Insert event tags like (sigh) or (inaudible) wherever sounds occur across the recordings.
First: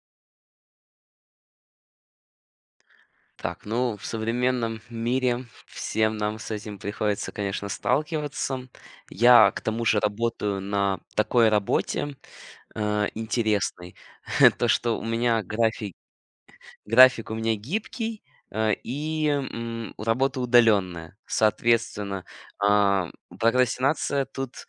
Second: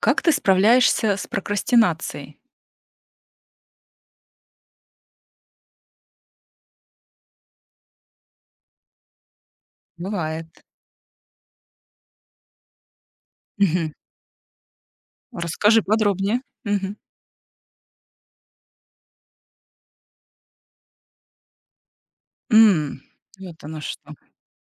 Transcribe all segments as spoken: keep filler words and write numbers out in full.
Как ты справляешься с прокрастинацией? Так, ну, в современном мире всем нам с этим приходится, конечно, сталкиваться. Я, к тому же, Бывает. работаю на такой работе, э, Мгм. интересной. (laughs) то, что у меня Расскажи график подробнее. Мгм. График у меня гибкий, э, и, м, работа удаленная. Соответственно, М, а, вот оно что. прокрастинация тут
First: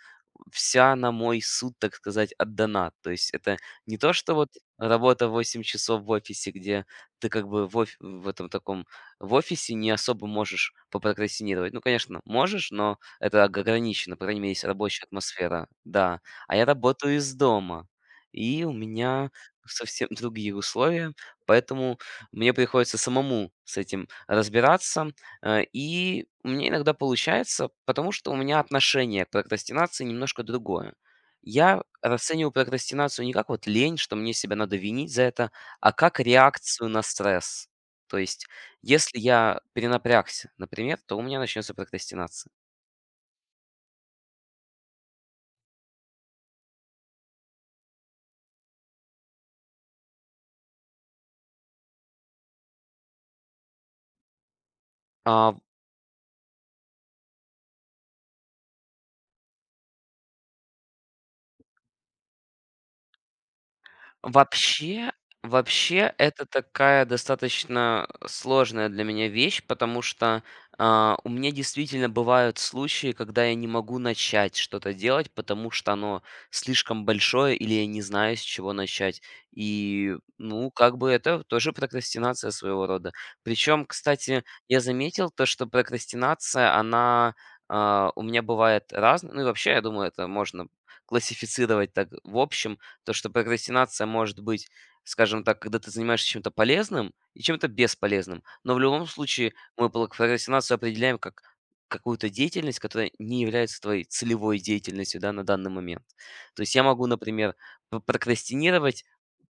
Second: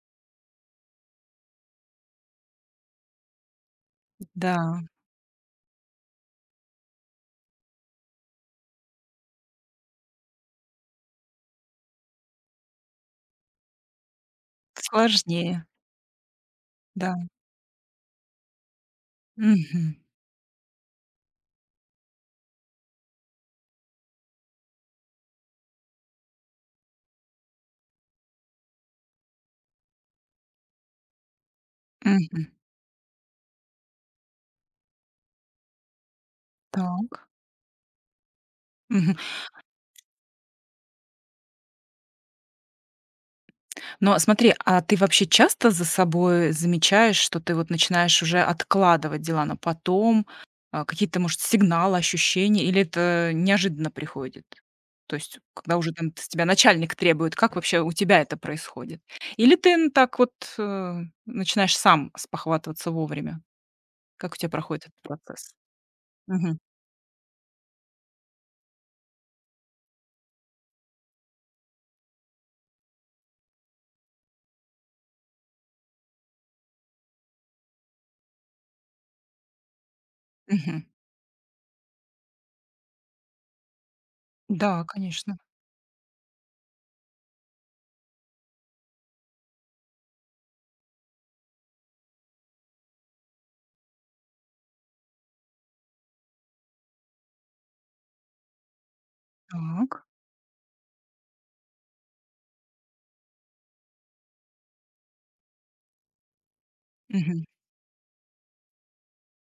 вся на мой суд, так сказать, отдана. То есть это не то, что вот Да, работа восемь часов в офисе, где ты как бы в оф в этом таком в офисе не особо можешь попрокрастинировать. Ну, конечно, можешь, но это ог ограничено, по крайней мере, есть рабочая сложнее. атмосфера. Да. А я Да. работаю из дома, и у меня Мгм. совсем другие условия, поэтому мне приходится самому с этим разбираться. э, И у меня иногда получается, потому что у меня отношение к прокрастинации немножко другое. Я Мгм. расцениваю прокрастинацию не как вот лень, что мне себя надо винить за это, а как реакцию на Так. стресс. То есть, если я перенапрягся, например, то у меня начнется прокрастинация. Но смотри, а ты вообще часто за собой замечаешь, что ты вот начинаешь уже откладывать дела на потом? А, какие-то, может, сигналы, ощущения, или это неожиданно приходит? То есть, А когда уже там с тебя начальник требует, как вообще у тебя это происходит? Или ты н- так вот э, начинаешь сам спохватываться вовремя? Как у тебя проходит этот Вообще процесс? вообще, это Мгм. такая достаточно сложная для меня вещь, потому что, а, у меня действительно бывают случаи, когда я не могу начать что-то делать, потому что оно слишком большое или я не знаю, с чего начать. И, ну, Мгм. как бы это тоже прокрастинация своего рода. Причем, кстати, я Да, заметил конечно. то, что прокрастинация, она, а, у меня бывает разная. Ну и вообще, я думаю, это можно классифицировать так в общем. То, что прокрастинация может быть, скажем так, когда ты занимаешься чем-то полезным и чем-то бесполезным. Но в любом случае мы Так. пла- прокрастинацию определяем как какую-то деятельность, которая не является твоей целевой деятельностью, да, на данный момент. То есть я могу, Мгм. например, п- прокрастинировать,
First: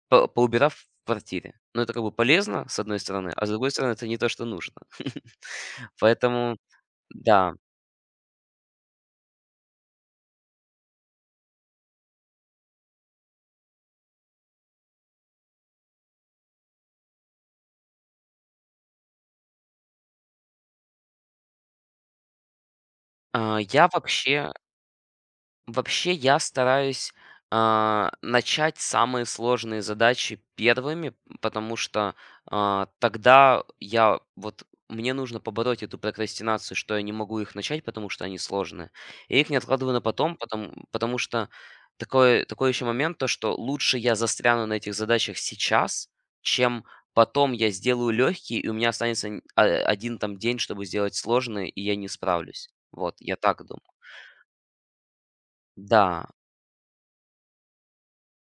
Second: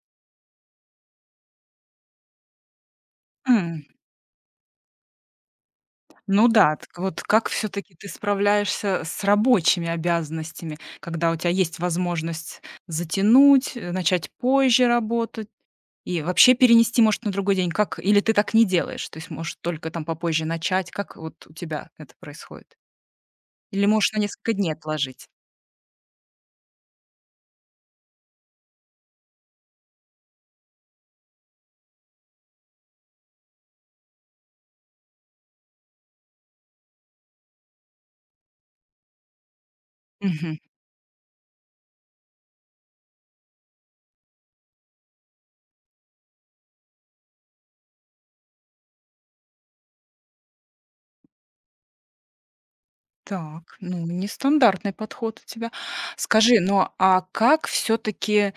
по- поубирав в квартире. Но это как бы полезно, с одной стороны, а с другой М. стороны, это не то, что нужно. (laughs) Ну Поэтому, да, так вот как да, все таки ты справляешься с рабочими обязанностями, когда у тебя есть возможность затянуть, э, начать позже работать и вообще перенести, может, на другой день? Как или ты так не делаешь? То есть можешь только там попозже начать? Как вот у тебя это происходит? а, Или я можешь на несколько вообще дней отложить? вообще я стараюсь а, начать самые сложные задачи первыми, потому что а, тогда я вот мне нужно побороть эту прокрастинацию, что я не могу их начать, потому что они сложные. Я их не откладываю на потом, потому, потому что такой, такой еще момент, то, что лучше я застряну на этих задачах сейчас, чем потом я сделаю легкие, и у меня останется н- а, один там день, чтобы сделать сложные, и я не справлюсь. Вот, я так Так, думаю. ну, нестандартный подход у тебя. Да. Скажи, ну, а как все таки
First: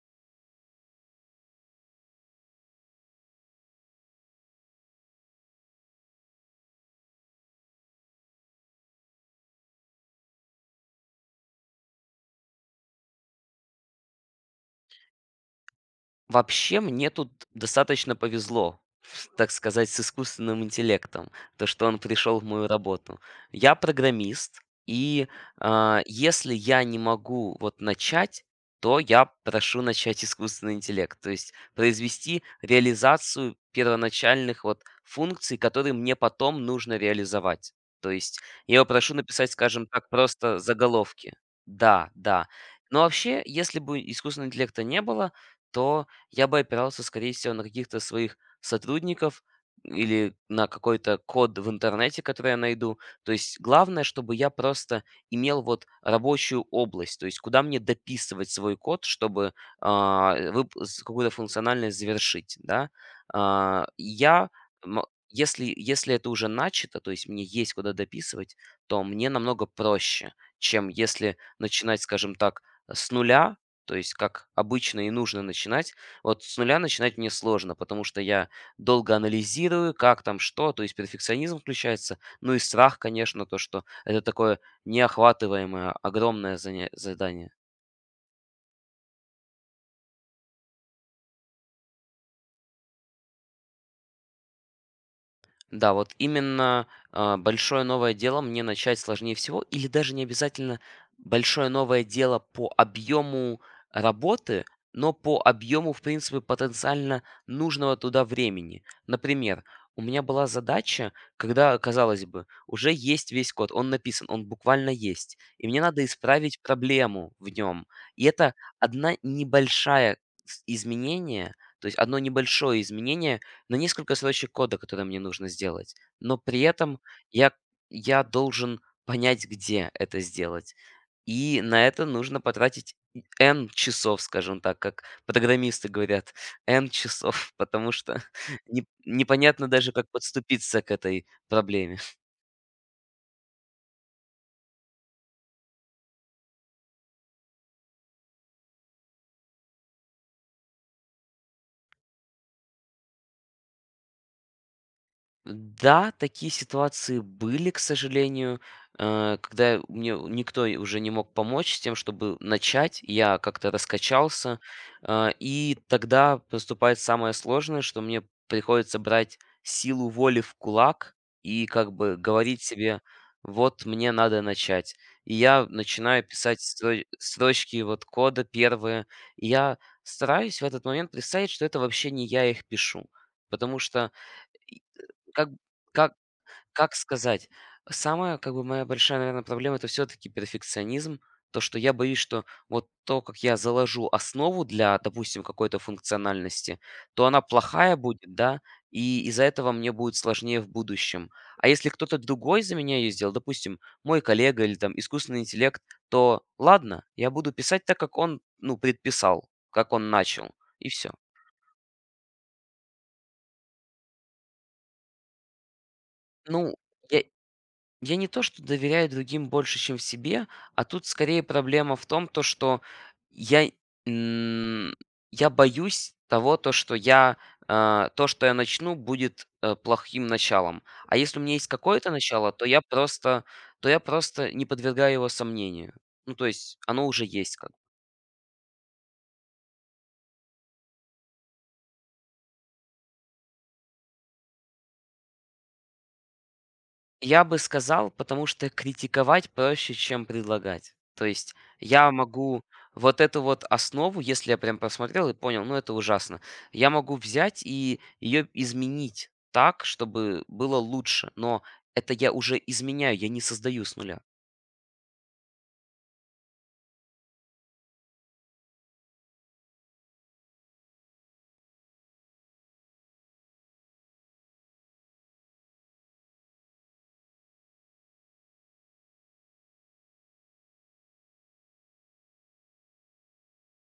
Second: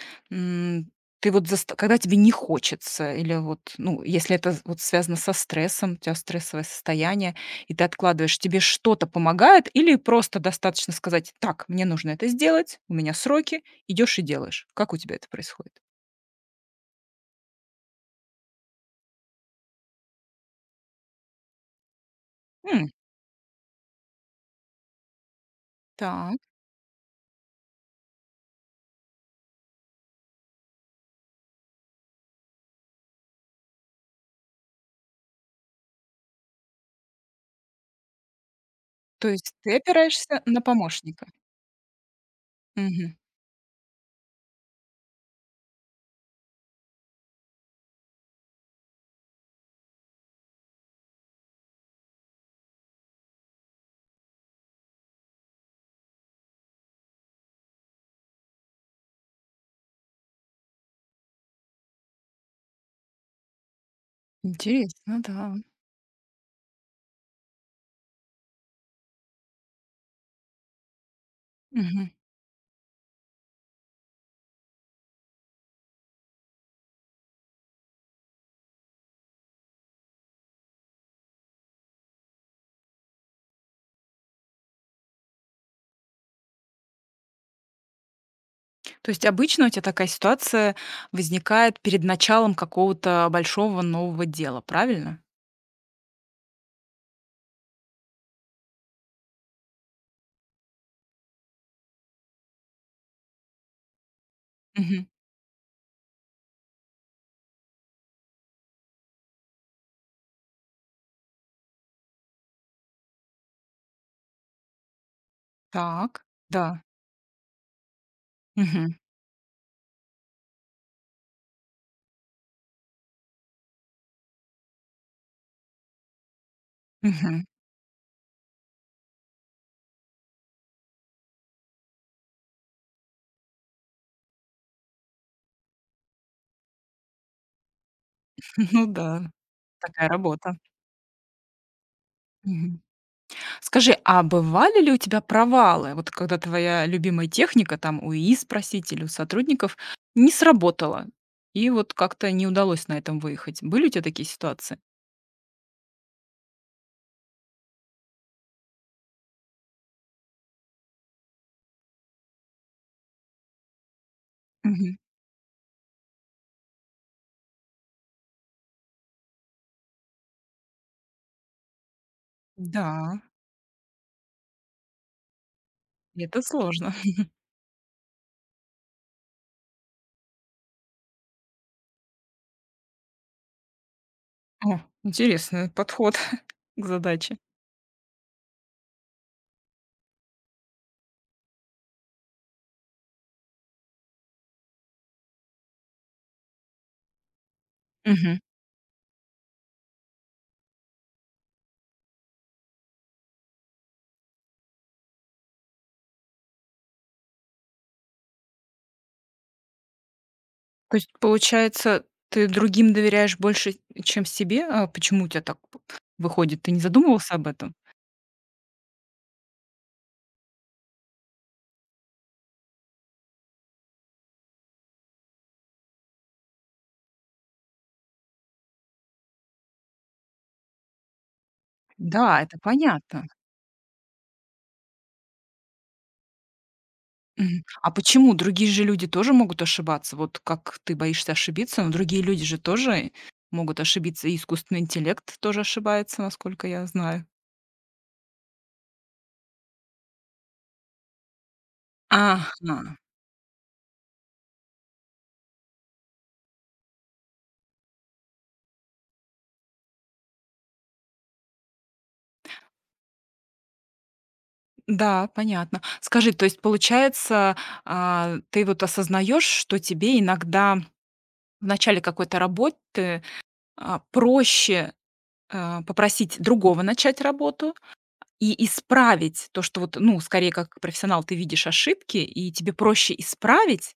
ты вот заст когда тебе не хочется или вот, ну, если это вот связано со стрессом, у тебя стрессовое состояние, и ты откладываешь, тебе что-то помогает или просто достаточно сказать: "Так, мне нужно это сделать, у меня сроки" — идешь и делаешь? Как у тебя это происходит? Вообще, мне тут достаточно повезло, с- так сказать, с искусственным интеллектом, то, что он пришел в мою М, работу. Я программист, и а, так, если я не могу вот начать, то я прошу начать искусственный интеллект, то есть произвести реализацию первоначальных вот функций, которые мне потом нужно реализовать. То есть я его прошу то написать, есть ты скажем так, опираешься просто на помощника. заголовки. Да, да. Но Мгм. вообще, если бы искусственного интеллекта не было, то я бы опирался, скорее всего, на каких-то своих сотрудников или на какой-то код в интернете, который я найду. То есть главное, чтобы я просто имел вот рабочую область, то есть куда мне дописывать свой код, чтобы а, вып- с- какую-то функциональность завершить, да. А, я, м- Интересно, да. если, если это уже начато, то есть мне есть куда дописывать, то мне намного проще, чем если начинать, скажем так, с нуля, то есть как обычно и нужно начинать. Вот с нуля начинать мне сложно, потому что я долго анализирую, как там что, то есть перфекционизм включается, ну и страх, конечно, то, что это такое неохватываемое, огромное заня- задание. То есть обычно у тебя такая ситуация возникает перед началом какого-то большого нового дела, правильно? Да, вот именно, а, большое новое дело мне начать сложнее всего, или даже не обязательно большое новое дело по объему работы, Мгм. но по объему, в принципе, потенциально нужного туда времени. Например, у меня была задача, когда, казалось бы, уже есть весь код, он написан, он буквально есть, и мне надо Так, исправить да. проблему в нем. И это Мгм. одна небольшая с- изменение, то есть одно небольшое изменение, на несколько строчек кода, которые мне нужно сделать. Но при этом Мгм. я, я должен понять, где это сделать. И на это нужно потратить и N часов, скажем так, как программисты говорят, (laughs) N часов, потому что (laughs) (laughs) Ну не- да, непонятно даже, такая как работа. подступиться к этой проблеме. Мгм. Скажи, а бывали ли у тебя провалы? Вот когда твоя любимая техника, там, у ИИ спросить или у сотрудников, не сработала, и вот как-то не удалось на этом выехать. Были у тебя такие ситуации? Да, такие ситуации были, к сожалению, э, когда мне никто и уже не мог помочь с тем, чтобы начать. Я как-то раскачался. Мгм. э, И тогда поступает самое сложное, что мне приходится брать силу воли в кулак и как бы говорить Да, себе, вот мне надо начать. И я начинаю это писать сложно. стро- (laughs) строчки вот кода первые. И я стараюсь в этот момент представить, что это вообще не я их пишу. Потому что О, как интересный как подход (laughs) к как задаче. сказать? Самая, как бы, моя большая, наверное, проблема — это все таки перфекционизм. То, что я боюсь, что вот то, как я заложу основу для, допустим, какой-то функциональности, то она плохая будет, Мгм. да, и из-за этого мне будет сложнее в будущем. А если кто-то другой за меня ее сделал, допустим, мой коллега или там искусственный интеллект, то ладно, я буду писать так, как он, ну, предписал, как он начал, и То есть, все. получается, ты другим доверяешь больше, чем себе? А почему у тебя так п выходит? Ты Ну, не я задумывался об этом? Я не то, что доверяю другим больше, чем в себе, а тут скорее проблема в том, то, что я, м, я боюсь того, то, что я, а, то, что я начну, будет э, плохим началом. А если у меня есть какое-то Да, начало, это то я понятно. просто, то я просто не подвергаю его сомнению. Ну, то есть оно уже есть Мгм. как. А почему? Другие же люди тоже могут ошибаться. Вот как ты боишься ошибиться, но другие люди же тоже могут ошибиться. И искусственный интеллект тоже ошибается, насколько я знаю. Я бы сказал, потому что критиковать проще, чем предлагать. То есть я могу Ага. вот эту вот основу, если я прям просмотрел и понял, ну это ужасно, я могу взять и ее изменить так, чтобы было лучше, но это я уже изменяю, я не создаю с нуля. Да, понятно. Скажи, то есть, получается, а, ты вот осознаешь, что тебе иногда в начале какой-то работы, а, проще а, попросить другого начать работу и исправить то, что вот, ну, скорее как профессионал ты видишь ошибки, и тебе проще исправить,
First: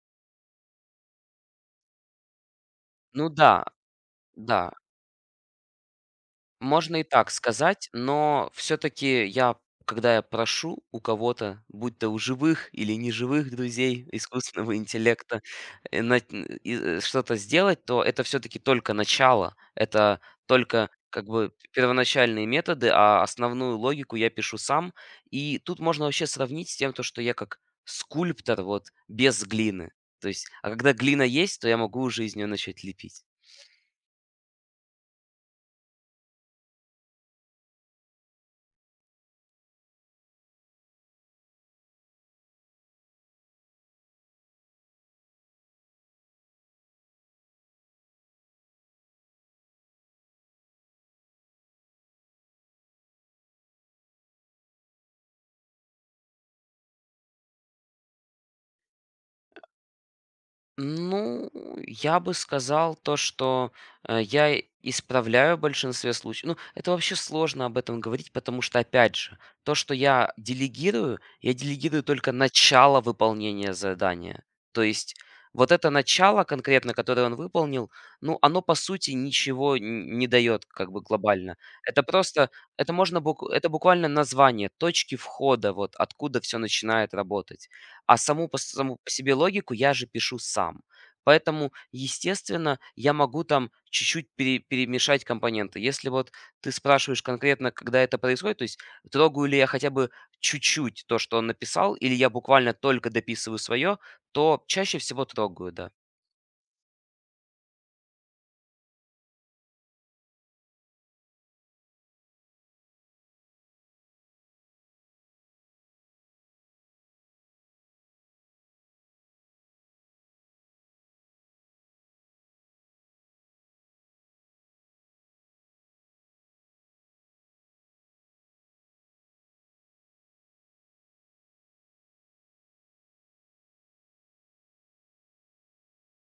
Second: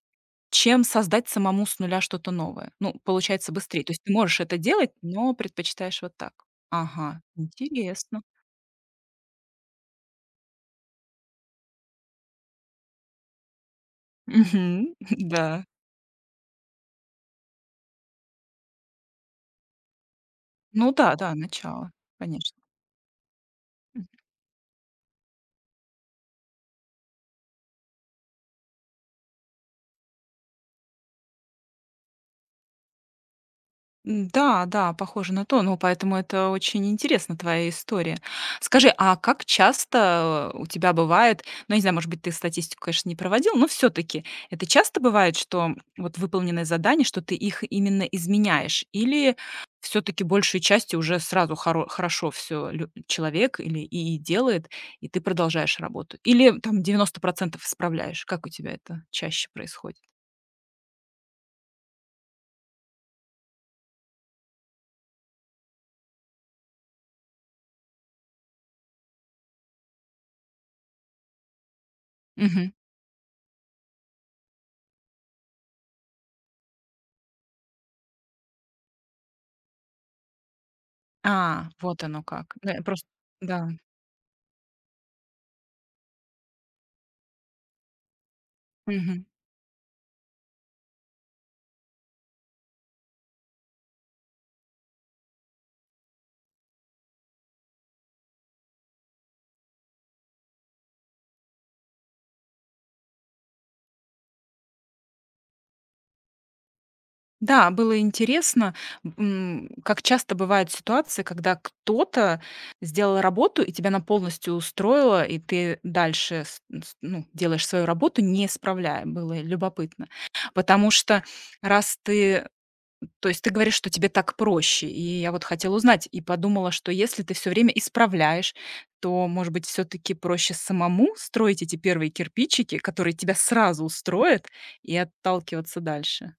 чем создать самому с нуля что-то новое. Ну, Ну получается да, быстрее. То есть ты можешь это да, делать, но предпочитаешь вот так. можно и Ага, так сказать, интересно. но все-таки я, когда я прошу у кого-то, будь то у живых или неживых друзей искусственного Мгм. (laughs) интеллекта, Да. э, на- и, э, что-то сделать, то это все-таки только начало, это только Ну да, как да, бы начало, первоначальные конечно. методы, а основную логику я пишу сам. И тут можно вообще сравнить с тем, то, что я как скульптор вот без глины. То есть, а когда глина есть, то я могу уже из нее начать лепить. М, да, да, похоже на то. Ну, поэтому это очень интересна твоя история. Скажи, а как часто э, у тебя бывает, ну, я не знаю, может быть, ты статистику, конечно, не проводил, но все-таки это часто бывает, что вот выполненные задания, что ты их именно изменяешь? Или все-таки большей части уже сразу хоро- хорошо все человек или и делает, и ты продолжаешь работу? Или там девяносто процентов исправляешь? Как у тебя это чаще происходит? Ну, я бы сказал то, что э, я исправляю в большинстве случаев. Ну, это вообще сложно об этом говорить, потому что, опять же, то, что я делегирую, я делегирую только Мгм. начало выполнения задания. То есть вот это начало конкретно, которое он выполнил, ну, оно, по сути, ничего н- не дает как бы глобально. А, вот Это оно просто, как. Да, я это просто... можно, бук- Да. это буквально название, точки входа, вот откуда все начинает работать. А саму по саму по себе логику я же пишу сам. Поэтому, естественно, я могу там чуть-чуть пере перемешать компоненты. Если вот ты спрашиваешь конкретно, когда это происходит, то есть трогаю ли я хотя бы чуть-чуть то, что он написал, или я буквально только дописываю свое, то чаще всего трогаю, да. Да, было интересно, м, как часто бывают ситуации, когда кто-то сделал работу, и тебя она полностью устроила, и ты дальше с- с- ну, делаешь свою работу, не исправляя. Было любопытно. Потому что раз ты... То есть ты говоришь, что тебе так проще. И я вот хотела узнать, и подумала, что если ты все время исправляешь, то, может быть, все-таки проще самому строить эти первые кирпичики, которые тебя сразу устроят, и отталкиваться дальше.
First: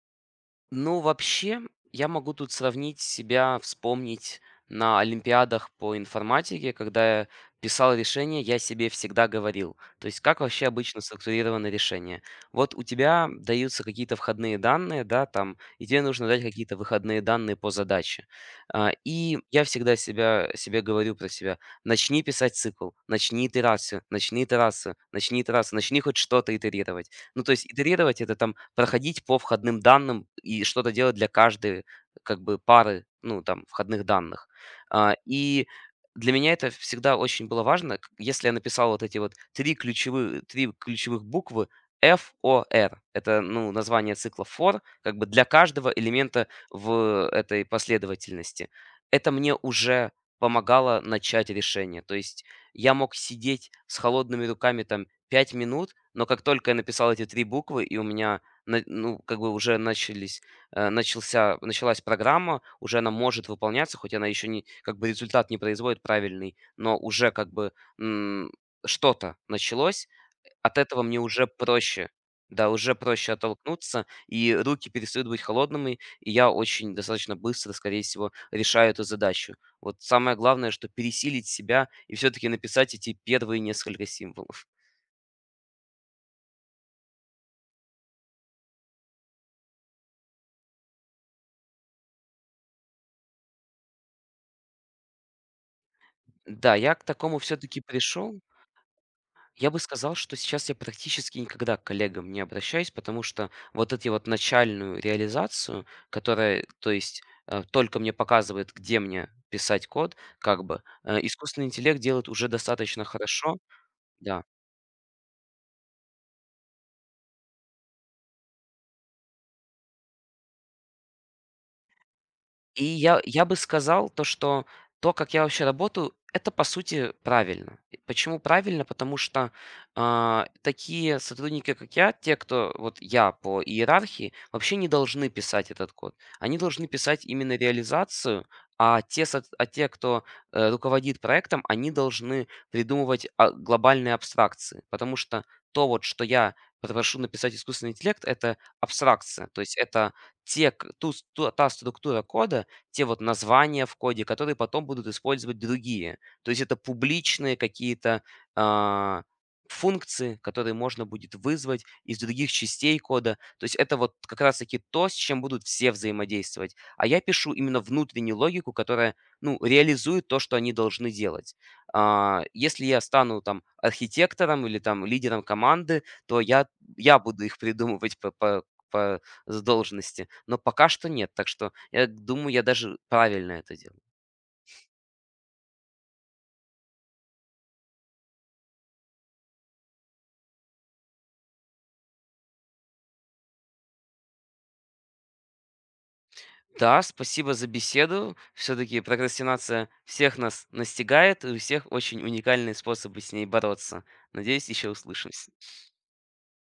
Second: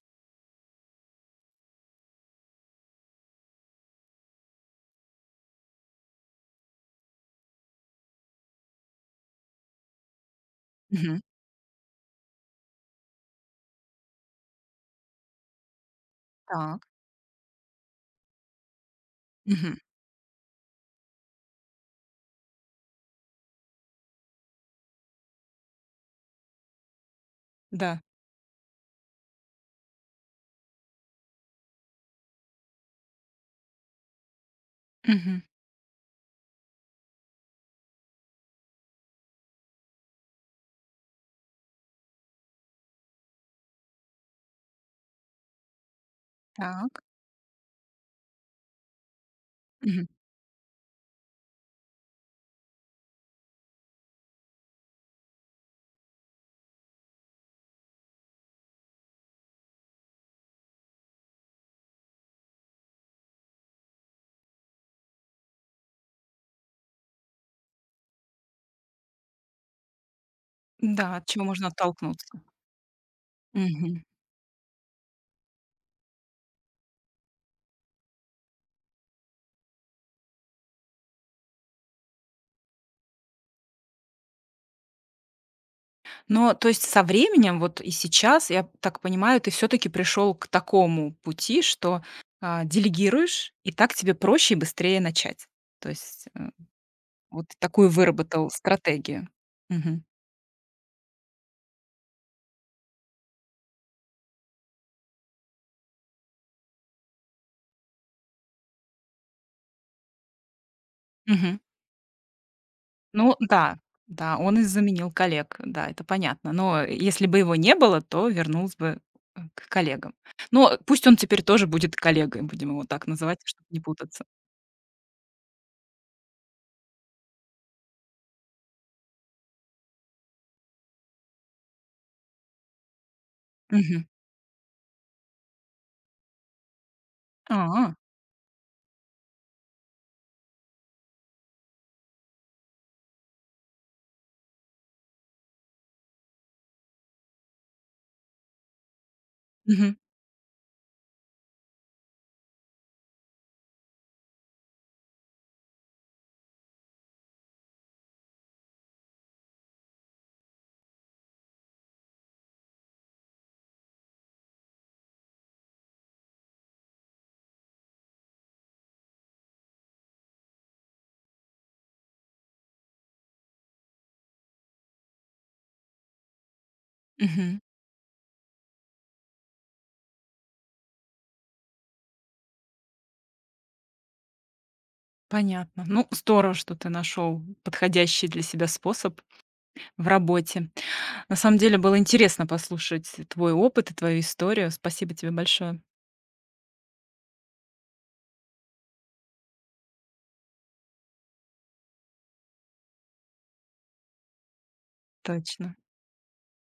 Ну, вообще, я могу тут сравнить себя, вспомнить на олимпиадах по информатике, когда я писал решение, я себе всегда говорил. То есть, как вообще обычно Мгм. структурировано решение? Вот у тебя даются какие-то входные данные, да, там, и тебе нужно дать какие-то Так. выходные данные по задаче. А, И я Мгм. всегда себя, себе говорю про себя. Начни писать цикл, начни итерацию, начни итерацию, начни итерацию, начни хоть что-то итерировать. Ну, то есть Да. итерировать — это там проходить по входным данным и что-то делать для каждой как бы пары, ну, там, входных данных. А, Мгм. и для меня это всегда очень было важно. К Если я написал вот эти вот три ключевые три ключевых буквы F O R, это, ну, название цикла for, как бы для каждого элемента Так. в этой последовательности. Это мне Мгм. уже помогало начать решение. То есть я мог сидеть с холодными руками там пять минут, но как только я написал эти три буквы, и у меня, на ну, как бы уже начались, э, начался началась программа, уже она может выполняться, хоть она еще не как бы результат не производит правильный, но уже как бы, м, что-то началось. От этого Да, мне от чего уже можно проще, оттолкнуться. да, уже проще Мгм. оттолкнуться, и руки перестают быть холодными, и я очень достаточно быстро, скорее всего, решаю эту задачу. Вот самое главное, что пересилить себя и все-таки написать эти первые несколько символов. Но, то есть, со временем, вот и сейчас, я так понимаю, ты все таки пришел к такому пути, что, а, делегируешь, и так тебе проще и быстрее начать. То есть, э, Да, я к такому вот все-таки такую пришел. выработал стратегию. Я бы Мгм. сказал, что сейчас я практически никогда к коллегам не обращаюсь, потому что вот эти вот начальную реализацию, которая, то есть, э, только мне показывает, где мне писать код, как бы, э, Мгм. искусственный интеллект делает уже достаточно Ну хорошо. да, да, Да, он и заменил коллег, да, это понятно. Но если бы его не было, то вернулся бы, э, к коллегам. Но пусть он теперь тоже будет коллегой, будем его и так я называть, я бы чтобы не сказал путаться. то, что то, как я вообще работаю, это, по сути, правильно. И почему правильно? Потому что а, такие сотрудники, как я, те, кто вот я по Мгм. иерархии, вообще не должны писать этот код. Они должны писать именно А, реализацию, а те, со- а те кто э, руководит проектом, они должны придумывать а, глобальные абстракции. Потому что то, вот, что я прошу написать искусственный интеллект, это абстракция. То есть мгм, это те, к- ту, с- ту- та структура кода, те вот названия в коде, которые потом будут использовать другие. То есть это публичные какие-то а, функции, которые можно будет вызвать из других частей кода. То есть это вот как раз-таки то, с чем будут все взаимодействовать. А я пишу именно внутреннюю логику, которая, ну, реализует то, что они должны делать. А, Если я стану там архитектором или там лидером команды, то я, я буду мгм. их придумывать по, по, по с должности, но пока что нет. Так что я думаю, я даже правильно это делаю. Понятно. Ну, здорово, что ты нашел подходящий для себя способ в работе. На самом деле было интересно послушать твой опыт и твою историю. Спасибо тебе большое. Да, спасибо за беседу. Все-таки прокрастинация всех нас настигает, и у всех очень уникальные способы с ней бороться. Надеюсь, еще услышимся. Точно.